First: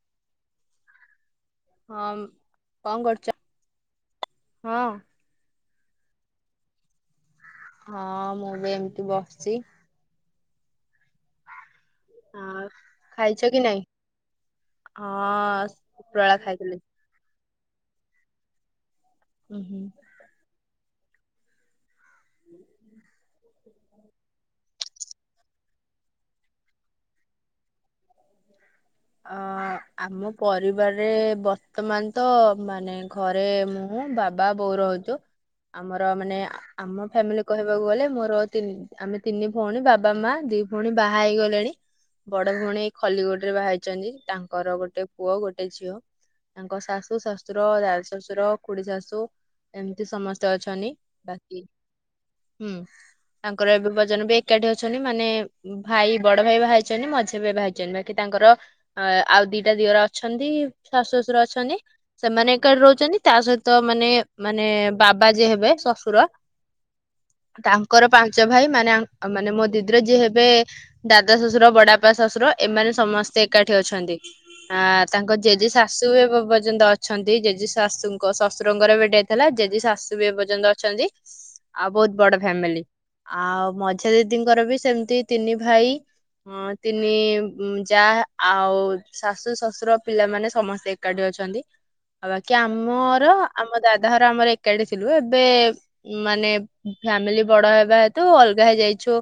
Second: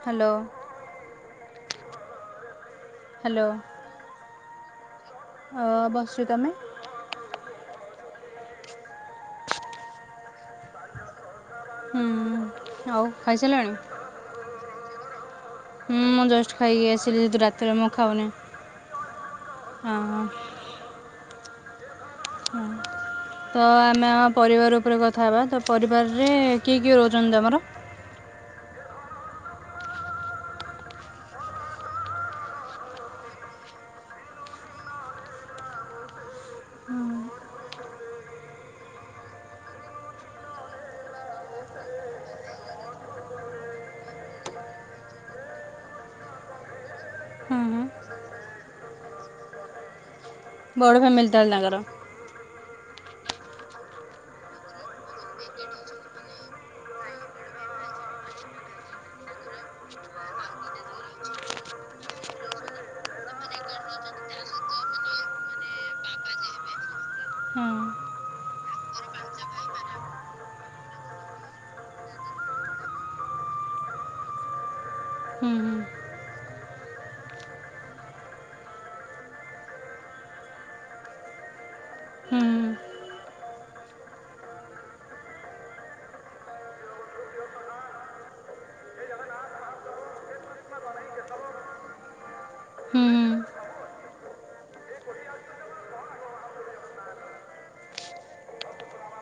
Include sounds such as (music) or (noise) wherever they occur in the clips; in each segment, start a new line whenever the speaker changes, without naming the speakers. Hello
ହଁପ, କଣ କରୁଚ?
ହ୍ୟାଲୋ।
ହଁ
ହଁ ବସୁ ତାନେ
ହଁ ମୁଁ ବି ଏମିତି ବସିଛି।
ହୁଁ
ହଁ
ଆଉ
ଖାଇଛ କି
ଖାଇସାରିଲାଣି
ନାଇଁ? ହଁଅତ
ହୁଁ ମୁଁ ଜଷ୍ଟ ଖାଇକି ଆସିଲି। ଯଦୁ ରାତିରେ ମୁଁ ଖାଉନି।
ଉଁ ହୁଁ
ହ ହଁ
ହ (unintelligible)
ତ ଆମେ ଆମ ପରିବାର ଉପରେ କଥା ହେବା, ତ ପରିବାରରେ କିଏ, କିଏ ରହୁଛନ୍ତି ତମର?
ଅ ଆମ ପରିବାରରେ ବର୍ତ୍ତମାନ ତ, ମାନେ ଘରେ ମୁଁ ମୁଁ ବାବା ବୋଉ ରହୁଛୁ। ଆମର ମାନେ ଆମ ଫ୍ୟାମିଲି କହିବାକୁ ଗଲେ ମୋର ତିନି ଆମେ ତିନି ଭଉଣୀ, ବାବା ମା ଦି ଭଉଣୀ ବାହା ହେଇଗଲେଣି। ବଡ ଭଉଣୀ ଏଇ ଖଲିକୋଟ ରେ ବାହା ହେଇଚି। ଅଛନ୍ତି, ତାଙ୍କର ଗୋଟେ ପୁଅ ଗୋଟେ ଝିଅ ତାଙ୍କ ଶାଶୁ,
ହୁଁ
ଶଶୁର,
ହୁଁ
ଦାଦା ଶ୍ୱଶୁର, ଖୁଡିୀ ଶାଶୁ ଏମିତି ସମସ୍ତେ ଅଛନ୍ତି
ବଡ଼ ଫୋମିଲି ତାହେଲେ
ବାକି
ତାଙ୍କର।
ହୁଁ, ତାଙ୍କର ଏବେ ପର୍ଯ୍ୟନ୍ତ ବି ଏକାଠି ଅଛନ୍ତି। ମାନେ ଭାଇ ବଡ ଭାଇ ବାହା ହେଇଛନ୍ତି, ମଝିଆ ବି ବାହା ହେଇଛନ୍ତି। ବାକି ତାଙ୍କର ଆଏ, ଆଉ ଦିଟା ଦିଅର ଅଛନ୍ତି। ଶାଶୁ ଶଶୁର ଅଛନ୍ତି। ସେମାନେ ଏକାଡି ରହୁଛନ୍ତି, ତା ସହିତ ମାନେ, ମାନେ ବାବା ଯିଏ ହେବେ ଶଶୁର
ହଁ
ତାଙ୍କର ପାଞ୍ଚ ଭାଇ, ମାନେ ମାନେ ମୋ ଦିଦିର ଯିଏ ହେବେ ଦାଦା ଶ୍ୱଶୁର, ବଡାପା ଶ୍ୱଶୁର ଏମାନେ ସମସ୍ତେ ଏକାଠି ଅଛନ୍ତି। ହା ତାଙ୍କ
ହୁଁ
ଜେଜି
ହୁଁ
ଶାଶୁ ଏବେ ପର୍ଯ୍ୟନ୍ତ ଅଛନ୍ତି। ଜେଜି ଶାଶୁଙ୍କ ଶ୍ୱଶୁରଙ୍କର ଏବେ ଡେଥ ହେଲା, ଜେଜି ଶାଶୁ ବି ଏପର୍ଯ୍ୟନ୍ତ ଅଛନ୍ତି। ଆଉ ବହୁତ ବଡ
ହୁଁ ହୁଁ
ଫ୍ୟାମିଲି। ଆଉ ମଝିଆ ଜେଜିଙ୍କର ବି ସେମତି ତିନି ଭାଇ ହଁ ତିନି ଏବ ଯାହା ଆଉ ଶାଶୁ ଶଶୁର ପିଲାମାନେ ସମସ୍ତେ ଏକାଠି ଅଛନ୍ତି। ଆଉ ବାକି
ହୁଁ
ଆମର, ଆମ ଦାଦା ଘର ଆମର ଏକାଠି ଥିଲୁ ଏବେ ମାନେ ଫ୍ୟାମିଲି ବଡ ହେବା ହେତୁ, ଅଲଗା ହେଇଯାଇଚୁ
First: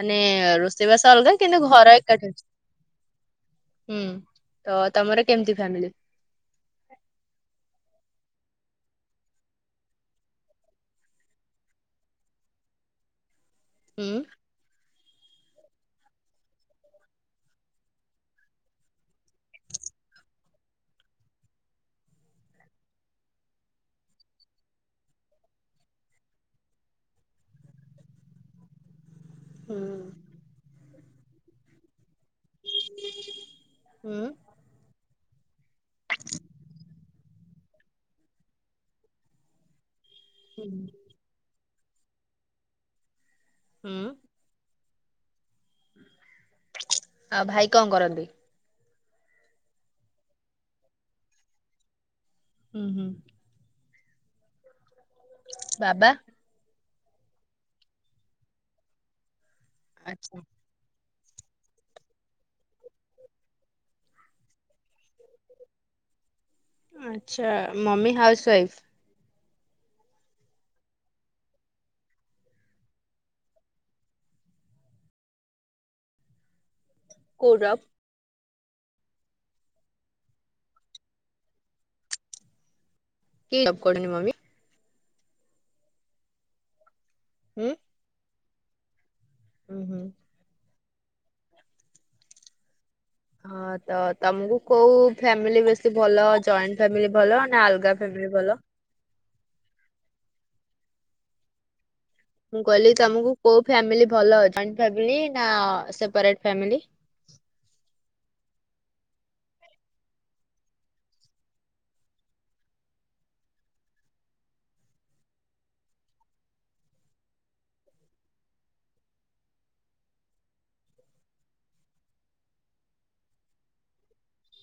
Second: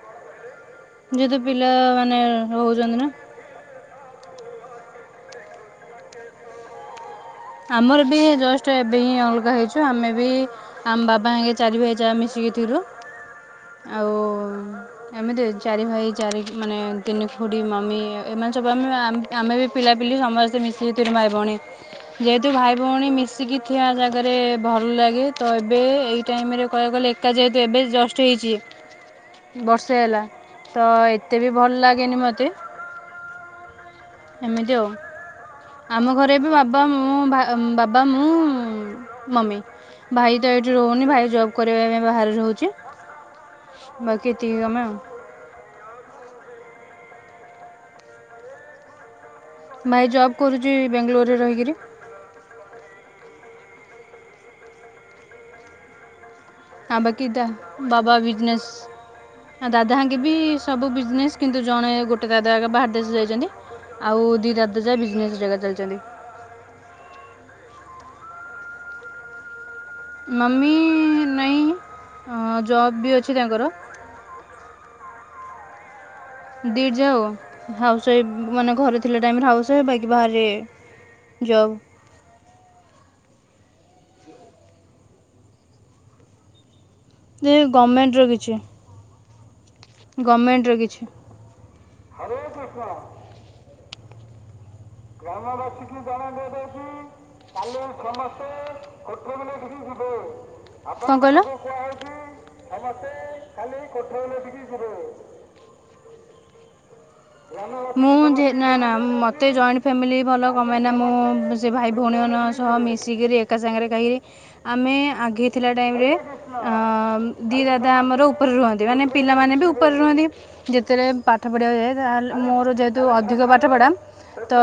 ମାନେ ରୋଷ ରୋଷେଇ ବାସ ଅଲଗା କିନ୍ତୁ, ଘର ଏକାଠି ଅଛି।
ରହୁଚନ୍ତି ନା?
ହୁଁ ତ ତମର କେମିତି ଫ୍ୟାମିଲି?
ଆମର ବି ଜଷ୍ଟ ଏବେ ହିଁ ଅଲଗା ହେଇଚୁ। ଆମେ ବି ଆମ ବାବା ହରିକା ଚାରି ଭାଇ ଯାକ ମିଶିକି ଥିଲୁ
(unintelligible)
ଆଉ ଏମିତି ଏ ଚାରି ଭାଇ ଚାରି ମାନେ ତିନି ଖୁଡ଼ି, ମମି ଏମାନେ ସବୁ ଆମେ ଆମ ଆମେ ବି, ପିଲାପିଲି ସମସ୍ତେ ମିଶିକି ଥିଲୁ ଭାଇ ଭଉଣୀ ଯେହେତୁ ଭାଇ ଭଉଣୀ ମିଶିକି ଥିବା ଜାଗାରେ ଭଲ ଲାଗେ, ତ ଏବେ ଏଇ ଟାଇମିରେ କହିଆକୁ ଗଲେ ଏକା ଯେହେତୁ ଏବେ ଜଷ୍ଟ ହେଇଚି
(inaudible)
ବର୍ଷେ ହେଲା ତ, ଏତେ ବି ଭଲ ଲାଗେନି ମୋତେ
ଉୁଁ
ଏମିତି ଆଉ ଆମ ଘରେ ବି ବା ହଁ ବା ବାବା ମୁଁ ମମି ଭାଇ ତ
ହୁଁ
ଏଠି ରହୁନି ଭାଇ ଜବ୍ କରିବା ପାଇଁ ବାହାରେ ରହୁଚି
ହୁଁ
ବାକି ଏତିକି ଆମେ ଆଉ।
ଆଉ ଭାଇ କଣ କରନ୍ତି?
ଭାଇ ଜବ୍ କରୁଚୀ ବ୍ୟାଙ୍ଗଲୋରରେ ରହିକିରି
ହୁଁ ହୁଁ। ବାବା?
ଆ ବାକି ଦମ୍ ବାବା ବିଜନେସ୍ ଦାଦା ହରିକା ବି
ଆଚ୍ଛା
ସବୁ ବିଜନେସ୍ କିନ୍ତୁ ଜଣେ ଗୋଟେ ଦାଦା ବାହାର ଦେଶ ଯାଇଚନ୍ତି ଆଉ ଦି ଦାଦା ଯାକ ବିଜନେସ ଚଲଉଚନ୍ତି।
ଆଚ୍ଛା ମମି ହାଉସୱାଇଫ୍?
ମମି ନାଇଁ ଜବ୍ ବି ଅଛି ବି ତାଙ୍କର
କୋଉ ଜବ୍
(unintelligible) ସେ ମାନେ ଘରେ ଥିଲା ଟାଇମରେ ହାଉସ ୱାଇଫ୍ ବାକି ବାହାରେ ଜବ୍
କି ଜବ୍ କରନ୍ତି ମମି?
ଯେ ଗମେଣ୍ଟର କିଛି।
ଉଁ ହୁଁ।
ଗମେଣ୍ଟର କିଛି।
ହଁ ତ ତମକୁ କୋଉ ଫ୍ୟାମିଲି ବେଶୀ ଭଲ ଜଏଣ୍ଟ ଫ୍ୟାମିଲି ଭଲ ନା ଅଲଗା ଫ୍ୟାମିଲି ଭଲ।
କଣ କହିଲ?
ମୁଁ କହିଲି ତମକୁ କୋଉ ଫ୍ୟାମିଲ ଭଲ ଜଏଣ୍ଟ ଫ୍ୟାମିଲି ନା ସେପାରେଟ୍ ଫ୍ୟାମିଲି?
ମୁଁ ଯେ ନା ନା ମତେ ଜଏଣ୍ଟ ଫ୍ୟାମିଲି ଭଲ କଣ ପାଇଁ ନା ମୁଁ ସେ ଭାଇ ଭଉଣୀ ମାନେ ସହ ମିଶିକିରି ଏକା ସାଙ୍ଗରେ ଖାଇବେ ଆମେ ଆଗେଇଥିଲା ଟାଇମ୍ ରେ ଅ ଦି ଦାଦା ଆମର ଉପରେ ରୁହନ୍ତି ମାନେ ପିଲାମାନେ ବି ଉପରେ ରୁହନ୍ତି ଯେତେରେ ପାଠ ପଢ଼ିବା ଯାଏ ଲେ ମୋର ଯେହେତୁ ଅଧିକ ପାଠପଢ଼ା ତ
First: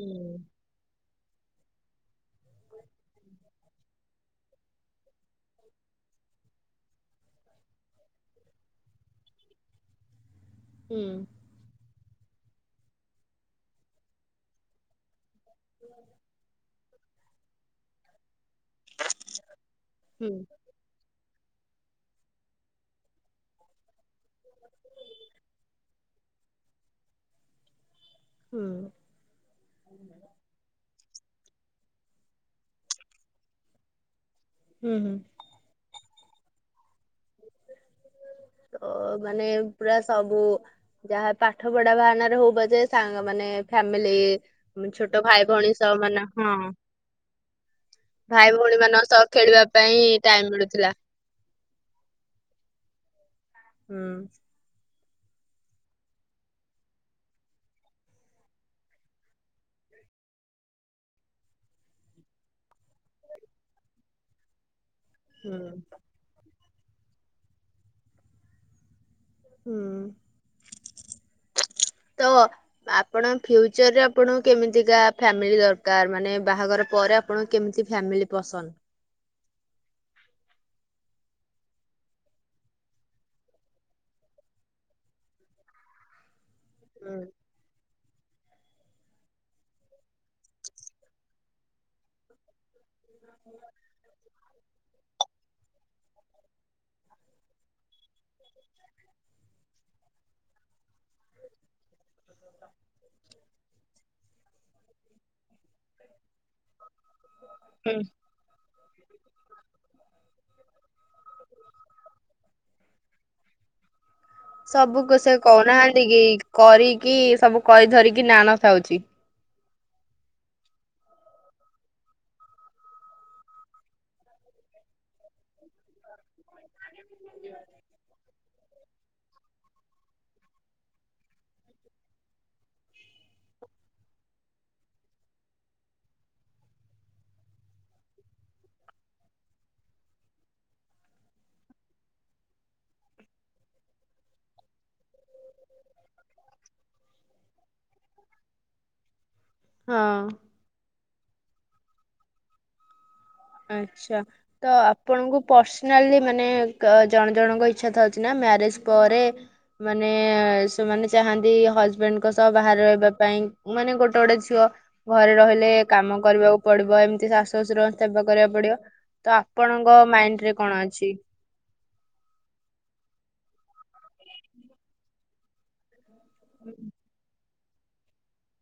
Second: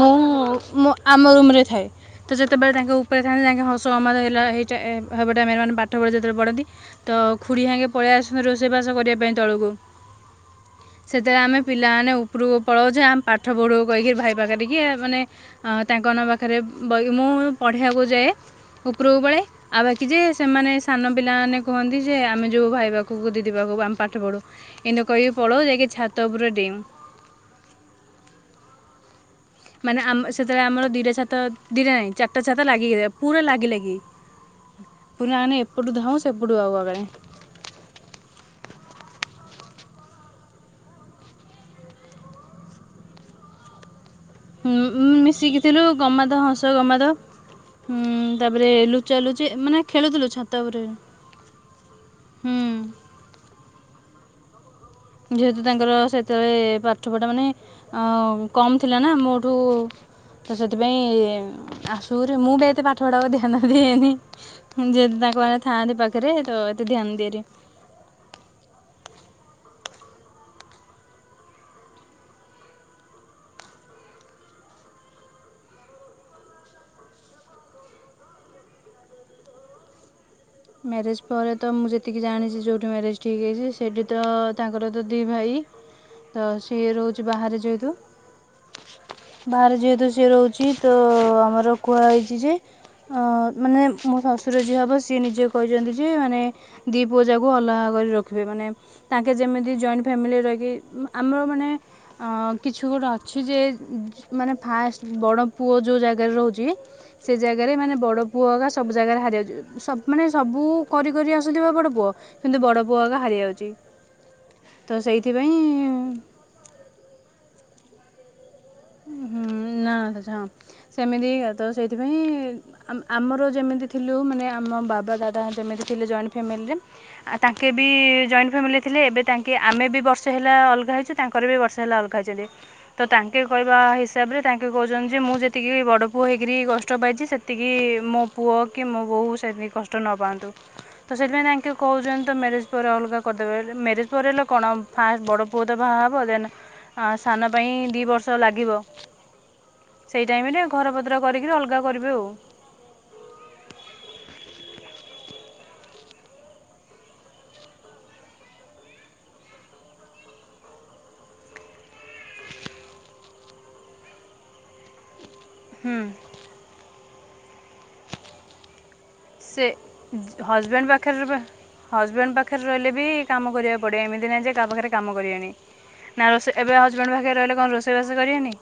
ମୁଁ ମୁଁ ଆମ ରୁମରେ ଥାଏ। ତ ଯେତେବେଳେ ତାଙ୍କ ଉପରେ ଥାଆନ୍ତି (unintelligible) ପାଠ ଯେତେବେଳେ ପଢ଼ନ୍ତି ତ ଖୁଡ଼ି ହରିକା ପଳେଇ ଆସନ୍ତି ରୋଷେଇବାସ କରିବା ପାଇଁ ତଳକୁ
ହୁଁ
ସେଥିରେ ଆମେ ପିଲାମାନେ ଉପରକୁ ପଳାଉ ଯେ ଆମେ ପାଠ ପଢ଼ୁ କହିକି ଭାଇ ପାଖରେ ଟିକେ ମାନେ ହଁ ତାଙ୍କ ମାନଙ୍କପାଖରେ ବଇ ମୁଁ ପଢ଼ିବାକୁ ଯାଏ। ଉପରକୁ ପଳାଏ ଆଉ ବାକି ଯେ
ହୁଁ
ସେମାନେ ସାନ ପିଲାମାନେ କୁହନ୍ତି ଯେ ଆମେ ଯିବୁ ଭାଇ ପାଖକୁ ଦିଦି ପାଖକୁ ପାଠ ପଢ଼ୁ ଏମତି କହିବି ପଢ଼ ଯାଇକି ଛାତ ଉପରେ ଡେଉଁ
ହୁଁ।
ମାନେ ଆମ ସେତେବେଳେ ଆମର ଦିଇଟା ଛାତ ଦୁଇଟା ନାହିଁ ଚାରିଟା ଛାତ ଲାଗି ପୁରା ଲାଗିଲାଗି।
ହୁଁ ହୁଁ।
ନାେ ଏପଟୁ ଧାଉ ସେପଡ଼ୁ ଆଉ ଆଗରେେ
ତ ମାନେ ପୁରା ସବୁ ଯାହା ପାଠ ପଢା ବାହାନାରେ ହଉବ ଯେ ସାଙ୍ଗ ମାନେ ଫ୍ୟାମିଲି। ଛୋଟ ଭାଇ ଭଉଣୀ
ମିଶିକିଥିଲୁ
ସହ ମାନେ
ଗମାଧ ହସ
ହଁ
ଗମାଧ। ହୁଁ
ଭାଇ
ତାପରେ
ଭଉଣୀ ମାନଙ୍କ
ଲୁଚା
ସହ
ଲୁଚି
ଖେଳିବା
ମାନେ
ପାଇଁ
ଖେଳୁଥିଲୁ
ଟାଇମ
ଛାତ ଉପରେ
ମିଳୁଥିଲା।
ହୁଁ।
ହୁଁ।
ଯେହେତୁ ତାଙ୍କର ସେତେ ଏଳେ ପାଠପଢ଼ା ମାନେ ଅଁ କମ୍ ଥିଲା ନା ମୋଠୁ ତ ସେଥିପାଇଁ ଆସୁରେ ମୁଁ ବି ଏତେ ପାଠ ପଢାକୁ ଧ୍ୟାନ ଦିଏନି। ଯେଏତୁ ତାଙ୍କ ମା (unintelligible)
ହୁଁ
ଥାଆନ୍ତି ପାଖରେ ତ ଏତେ ଧ୍ୟାନ ଦିଏନି।
ହୁଁ ତ ଆପଣ ଫ୍ୟୁଚର୍ ରେ ଆପଣଙ୍କୁ କେମିତିକା ଫ୍ୟାମିଲି ଦରକାର୍ ମାନେ ବାହାଘର ପର ଆପଣ କେମ୍ତି ଫ୍ୟାମିଲି ପସନ୍ଦ୍?
ମ୍ୟାରେଜ୍ ପରେ ତ ମୁଁ ଯେତିକି ଜାଣିଚି ଯୋଉଠି ମ୍ୟାରେଜ୍ ଠିକ୍ ହେଇଚି ସେଇଠି ତ ତାଙ୍କର ତ ଦି ଭାଇ। ତ ସିଏ
ହୁଁ
ରଉଚି ବାହାରେ ଯେହେତୁ ବାହାରେ ଯେହେତୁ ସେ ରହୁଚି ତ ଆମର କୁଆ ହେଇଚି ଯେ ହଁ ମାନେ ମୋ ଶାଶୁର ଯିଏ ହବ ସିଏ ନିଜେ କହିଚନ୍ତି ଯେ ମାନେ ଦି ପୁଅ ଜାକୁ ଅଲଗା କରି ର ଖିବେ ମାନେ ତାଙ୍କେ ଯେମିତି ଜଏଣ୍ଟ୍ ଫ୍ୟାମିଲି ରହିକି ମ ଆମ (unintelligible) ମାନେ ଅଁ କିଛି ଗୋଟେ ଅଛି ଯେ (unintelligible) ମାନେ ଫାଷ୍ଟ ବଡ଼ ପୁଅ ଯୋଉ ଜାଗାରେ ରହୁଚି ସେ ଜାଗାରେ ମାନେ
ହୁଁ
ବଡ଼ ପୁଅକା ସବୁ ଜାଗାରେ ହାରି ଆଉଚି ସବ୍ ମାନେ ସବୁ କରି କରି ଆସୁଥିବ ବଡ ପୁଅ କିନ୍ତୁ ବଡ ପୁଅ ଆକା ହାରି ଆଉଚି।
ସବୁକୁ ସେ କଉ ନାହାଁନ୍ତି କି କରିକି ସବୁ କରି ଧରିକି ନା ନ ଥାଉଚି।
ହୁଁ ନା ତ ଛଁ ସେମିତି ତ ସେଇଥିପାଇଁ ଆମ୍ ଆମର ଯେମିତି ଥିଲୁ ମାନେ ଆମ ବାବା ଦାଦା ଯେମିତି ଥିଲେ ଜଏଣ୍ଟ୍ ଫ୍ୟାମିଲିରେ ଆଉ ତାଙ୍କେ ବି ଜଏଣ୍ଟ୍ ଫ୍ୟାମିଲି ଥିଲେ ଏବେ ତାଙ୍କେ ଆମେ ବି ବର୍ଷ ହେଲା ଅଲ୍ଗା ହେଇଚୁ। ତାଙ୍କର ବି ବର୍ଷେ ହେଲା ଅଲ୍ଗା ହେଇଚନ୍ତି ତ ତାଙ୍କେ କହିବା ହିସାବରେ ତାଙ୍କେ କହୁଚନ୍ତି ଯେ ମୁଁ ଯେତିକି ବି ବଡ଼ ପୁଅ ହେଇ କିରି କଷ୍ଟ ପାଇଚି ସେତିକି ମୋ ପୁଅ କି ମୋ ବୋହୂ ସେମି କଷ୍ଟ ନ ପଆନ୍ତୁ। ତ ସେଥିପାଇଁ ତାଙ୍କେ କହୁଚନ୍ତି ତ ମ୍ୟାରେଜ୍ ପରେ ଅଲଗା କରିଦେବେ ଏଲି ମ୍ୟାରେଜ୍ ପରେ ଏଲେ କଣ ଫାଷ୍ ବଡ଼ ପୁଅ ତ ବାହା ହେବ ଦେନ୍ ଆଁ ସାନ ପାଇଁ ଦି ବର୍ଷ ଲାଗିବ।
ହଁ।
ସେଇ ଟାଇମ୍ ରେ ଘର ପତ୍ର କରି କିରି ଅଲଗା କରିବେ ଆଉ।
ଆଚ୍ଛା। ତ ଆପଣଙ୍କୁ ପସ୍ନାଲି ମାନେ କ ଜଣେ ଜଣଙ୍କ ଇଚ୍ଛା ଥାଉଚି ନା ମ୍ୟାରେଜ୍ ପରେ ମାନେ ସେମାନେ ଚାହାନ୍ତି ହଜବେଣ୍ଡ୍ ଙ୍କ ସହ ବାହାରେ ରହିବା ପାଇଁ ମାନେ ଗୋଟେ ଗୋଟେ ଝୁଅ। ଘରେ ରହିଲେ
ହୁଁ
କାମ କରିବାକୁ ପଡିବ ଏମିତି ଶାଶୁ ଶ୍ୱଶୁର ସେବା କରିବାକୁ ପଡିବ। ତ
ସେ
ଆପଣଙ୍କ ମାଇଣ୍ଡ୍ ରେ କଣ ଅଛି?
ହଜବେଣ୍ଡ୍ ପାଖରେ ରହିଲେ ବି କାମ କରିଆକୁ ପଡିବ ଏମିତି ନାଇଁ ଯେ କା ପାଖରେ କାମ କରିଏନି। ନା ରୋଷେ ଏବେ ହଜବେଣ୍ଡ୍ ପାଖରେ ରହିଲେ କଁ ରୋଷେଇ ବାସ କରିବେନି।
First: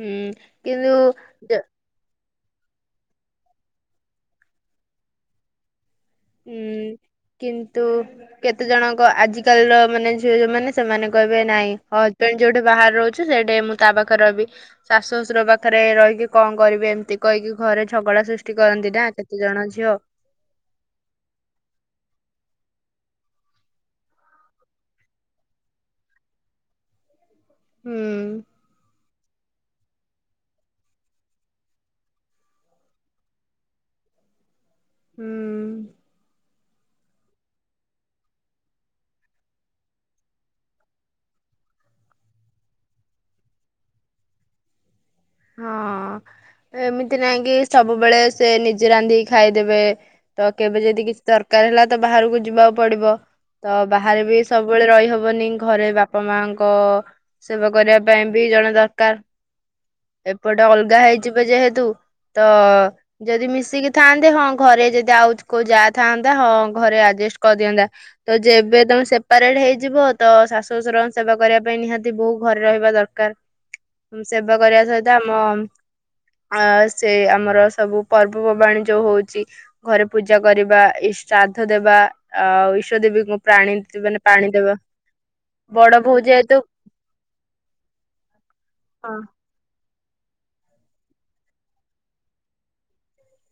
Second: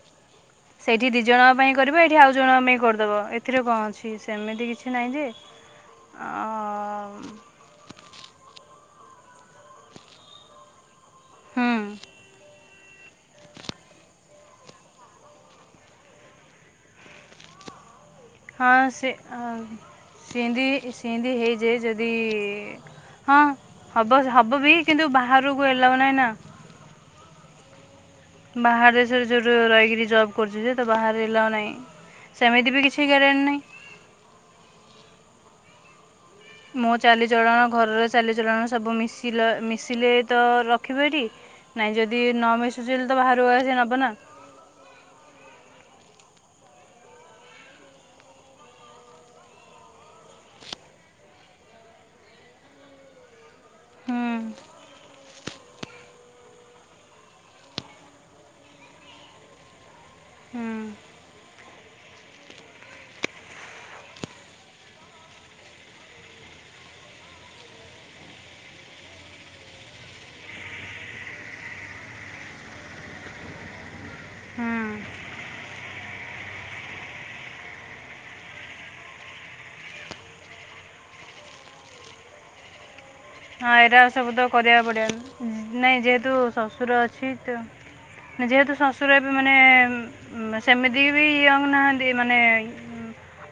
ହୁଁ
ସେଇଠି ଦି ଜଣଙ୍କ
କିନ୍ତୁ
ପାଇଁ କରିବ ଏଇଠି ଆଉ ଜଣଙ୍କ ପାଇଁ କରିଦବ ଏଥିରେ କଁ ଅଛି ସେମିତି କିଛି ନାହିଁ ଯେ
ଉଁ କିନ୍ତୁ କେତେ ଜଣଙ୍କ ଆଜିକାଲିର ମାନେ ଝିଅ ଯୋଉମାନେ ସେମାନେ କଇବେ
ହୁଁ
ନାଇଁ ହଜବେଣ୍ଡ୍ ଯୋଉଠି ବାହାରେ ରହୁଚି ସେଠି ମୁଁ ତା ପାଖରେ ରବି। ଶାଶୁ ଶଶୁର ପାଖରେ ରହିକି କଁ କରିବି ଏମିତି କଇକି ଘରେ ଝଗଡା ସୁସ୍ ଟି କରନ୍ତି ନା କେତେ ଜଣ ଝିଅ।
ସିନ୍ଦି ସିନ୍ଦି ହେଇଯାଏ ଯଦି ଇ-ଇ-ଇ ହଁ ହବ ହବ ବି କିନ୍ତୁ ବାହାରକୁ ଏଲାଉ ନାହିଁ ନା।
ହୁଁ।
ବାହାର ଦେଶରେ ଯୋଉଠୁ ରହିକିରି ଜବ୍ କରୁଚି ଯେ ତ ବାହାରେ ଏଲାଉ ନାଇଁ। ସେମିତି ବି କିଛି ଗ୍ୟାରେଣ୍ଟ ନାହିଁ।
ହୁଁ।
ମୋ ଚାଲିଚଳଣ ଘରର ଚାଲିଚଳଣ ସବୁ ମିଶ ମିଶିଲେ ତ ରଖିବେ ଏଠି। ନାଇଁ ଯଦି ନ ମିଶୁଛି ତ ବାହାରୁ ସେ ନବ ନା।
ହଁ ଏମିତି ନାହିଁ କି ସବୁବେଳେ ସେ ନିଜେ ରାନ୍ଧିକି ଖାଇଦେବେ। ତ କେବେ ଯଦି କିଛି ଦରକାର ହେଲା ତ ବାହାରକୁ ଯିବାକୁ ପଡିବ। ତ ବାହାରେ
ହୁଁ
ବି ସବୁବେଳେ ରହିହବନି ଘରେ ବାପା ମାଙ୍କ ସେବା କରିବା ପାଇଁ ବି ଜଣେ ଦରକାର। ଏପଟେ
ହୁଁ
ଅଲଗା ହେଇଯିବେ ଯେହେତୁ ତ ଯଦି ମିଶିକି ଥାଆନ୍ତେ ହଁ ଘରେ ଯଦି ଆଉ କୋଉ ଯା ଥାନ୍ତା ହଁ ଘରେ ଆଜେଷ୍ଟ କରିଦିଅନ୍ତା। ତ ଯେବେ ତମେ ସେପାରେଟ ହେଇଯିବ ତ ଶାଶୁ ଶ୍ୱଶୁରଙ୍କ ସେବା କରିବା ପାଇଁ ନିହାତି ବୋହୂ ଘରେ ରହିବା ଦରକାର। ହୁଁ ସେବା
ହୁଁ
କରିବା ସହିତ ଆମ ଅ ସେ ଆମର ସବୁ ପର୍ବପର୍ବାଣୀ ଯୋଉ ହଉଛି ଘରେ ପୂଜା କରିବା ଇ ଶ୍ରାଦ୍ଧ ଦେବା ଆ ଈଶ ଦେବୀଙ୍କୁ ପ୍ରାଣୀ
ହଁ ଏଇରା
ମାନେ
ସବୁ ତ
ପାଣି ଦେବା
କରିବାକୁ ପଡିବ
ବଡ
ନାଇଁ
ବୋହୂ
ଯେହେତୁ ଶଶୁର ଅଛି ତ ଯେହେତୁ ଶଶୁର
ହଁ
ଏବେ ମାନେ ମାନେ ସେମିତି ବି ଇଏ ହେଉନାହାନ୍ତି ମାନେ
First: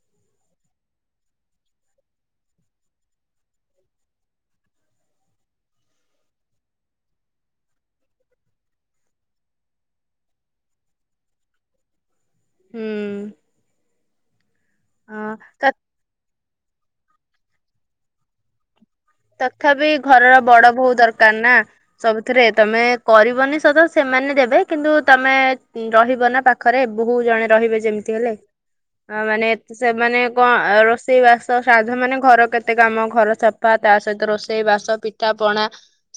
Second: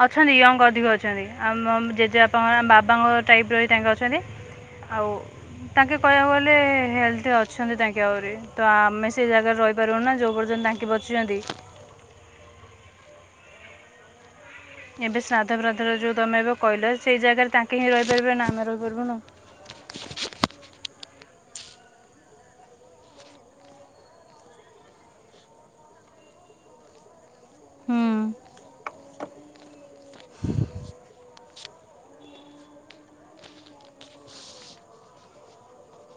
ଅଛନ୍ତି ୟଙ୍ଗ ଅଧିକ ଅଛନ୍ତି ଆମ ଜେଜେବାପାଙ୍କ ବାବାଙ୍କ ଟାଇପ ର ତାଙ୍କେ ଅଛନ୍ତି। ଆଉ ତାଙ୍କେ କହିବାକୁ ଗଲେ ହେଲ୍ଥ ଅଛନ୍ତି ତାଙ୍କେ ଆହୁରି ତ ଆମେ ସେ ଜାଗାରେ ରହିପାରିବୁ ନା ଯୋଉ ପର୍ଯ୍ୟନ୍ତ ତାଙ୍କେ ଛନ୍ତି
ହୁଁ।
ଏବେ
ହଁ ତ
ଶ୍ରାଦ୍ଧବ୍ରାଦ୍ଧର ଯେଉଁ ତମେ ଏବେ କହିଲ ସେଇ ଜାଗାରେ ତାଙ୍କେ ହିଁ ରହିପାରିବେନା ନା ଆମେ ରହିପାରିବୁନୁ।
ତଥାପି ଘରର ବଡ ବୋଉ ଦରକାର ନା। ସବୁଥିରେ ତମେ କରିବନି ସତ ସେମାନେ ଦେବେ କିନ୍ତୁ ତମେ ରହିବ ନା ପାଖରେ ବହୁ ଜଣେ ରହିବେ
ହୁଁ
ଯେମିତି ହେଲେ। ଅ ମାନେ ସେମାନେ କଣ ରୋଷେଇ ବାସ ଶାଧ ମାନେ ଘର କେତେ କାମ ଘର ସଫା ତା ସହିତ ରୋଷେଇ ବାସ ପିଠା ପଣା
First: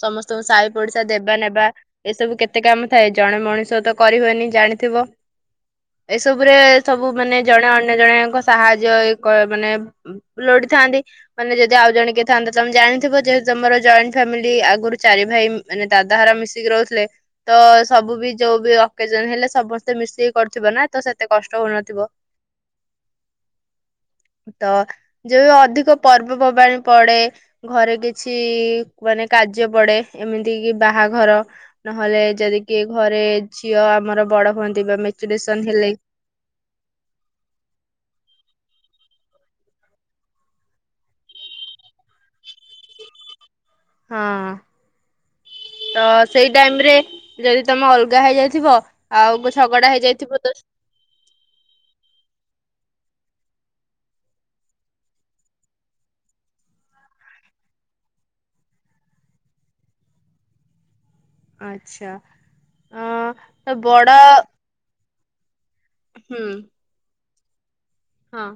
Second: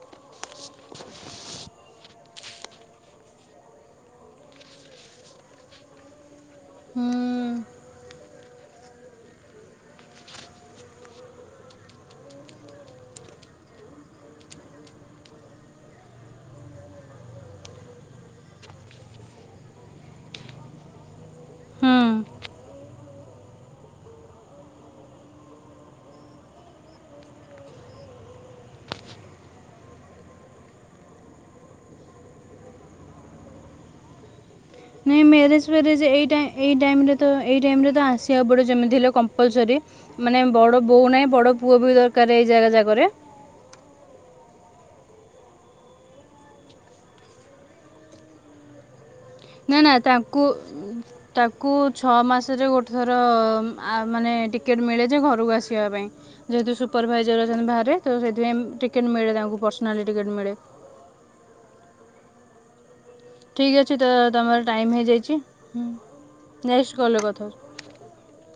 ସମସ୍ତଙ୍କୁ ସାହି ପଡିଶା ଦେବା ନେବା। ଏସବୁ କେତେ କାମ ଥାଏ ଜଣେ ମଣିଷ ତ କରି ହୁଏନି ଜାଣିଥିବ? ଏସବୁ ରେ ସବୁ ମାନେ ଜଣେ
ହୁଁ
ଅନ୍ୟ ଜଣେଙ୍କ ସାହାଯ୍ୟ କ ମାନେ ଲୋଡିଥାନ୍ତି ମାନେ ଯଦି ଆଉ ଜଣେ କେ ଥାନ୍ନ୍ତତା ତମେ ଜାଣିଥିବ ଯେ ତମର ଜଏଣ୍ଟ ଫ୍ୟାମିଲି ଆଗରୁ ଚାରି ଭାଇ ମାନେ ଦାଦା ହାର ମିଶିକି ରହୁଥିଲେ। ତ ସବୁ ବି ଯୋଉ ବି ଅକେଜନ ହେଲେ ସମସ୍ତେ ମିଶିକି କରୁଥିବ ନା ତ ସେତେ କଷ୍ଟ ହଉନଥିବ।
ହୁଁ
ତ ଯ ଅଧିକ ପର୍ବପର୍ବାଣୀ ପଡେ ଘରେ କିଛି ମାନେ କାର୍ଯ୍ୟ ପଡେ ଏମିତି କି ବାହାଘର ନହେଲେ ଯଦି କିି ଘରେ ଝିଅ ଆମର ବଡ ହୁଅନ୍ତି। ବା
ନାଇଁ ମ୍ୟାରେଜ
ମେଚୁରେସନ ହେଲେ
ଫେରେଜେ ଏଇଟା ଏଇ ଟାଇମେ ତ ଏଇ ଟାଇମେ ତ ଆସିବାକୁ ପଡ଼ିବ ଯେମିତି ହେଲେ କମ୍ପଲସରି। ମାନେ ବଡ ବୋଉ ନାହିଁ ବଡ ପୁଅ ବି ଦରକାର ଏଇ ଜାଗା ଜାଗାରେ।
ହଁ। ତ ସେଇ ଟାଇମ ରେ ଯଦି ତମେ ଅଲଗା ହେଇଯାଇଥିବ। ଆଉ ଗୋ
ନା ନା
ଝଗଡା
ତାଙ୍କୁ
ହେଇଯାଇଥିବ ତ
ତାକୁ ଛଅ ମାସରେ ଗୋଟେ ଥର ମାନେ ଆ ଟିକେଟ୍ ମିଳେ ଯେ ଘରକୁ ଆସିବା ପାଇଁ। ଯେହେତୁ ସୁପରଭାଇଜର ଅଛନ୍ତି ବାହାରେ ସେଥିପାଇଁ ଟିକେଟ ମିଳେ ତାଙ୍କୁ ପର୍ସନାଲି ଟିକେଟ ମିଳେ।
ଆଚ୍ଛା ଆ
ଠିକ୍ ଅଛି ତ ତମର ଟାଇମ୍ ହେଇଯାଇଛିଁ।
ହୁଁ।
ନେକ୍ସ କଲ କଥର (inaudible)
ହଁ।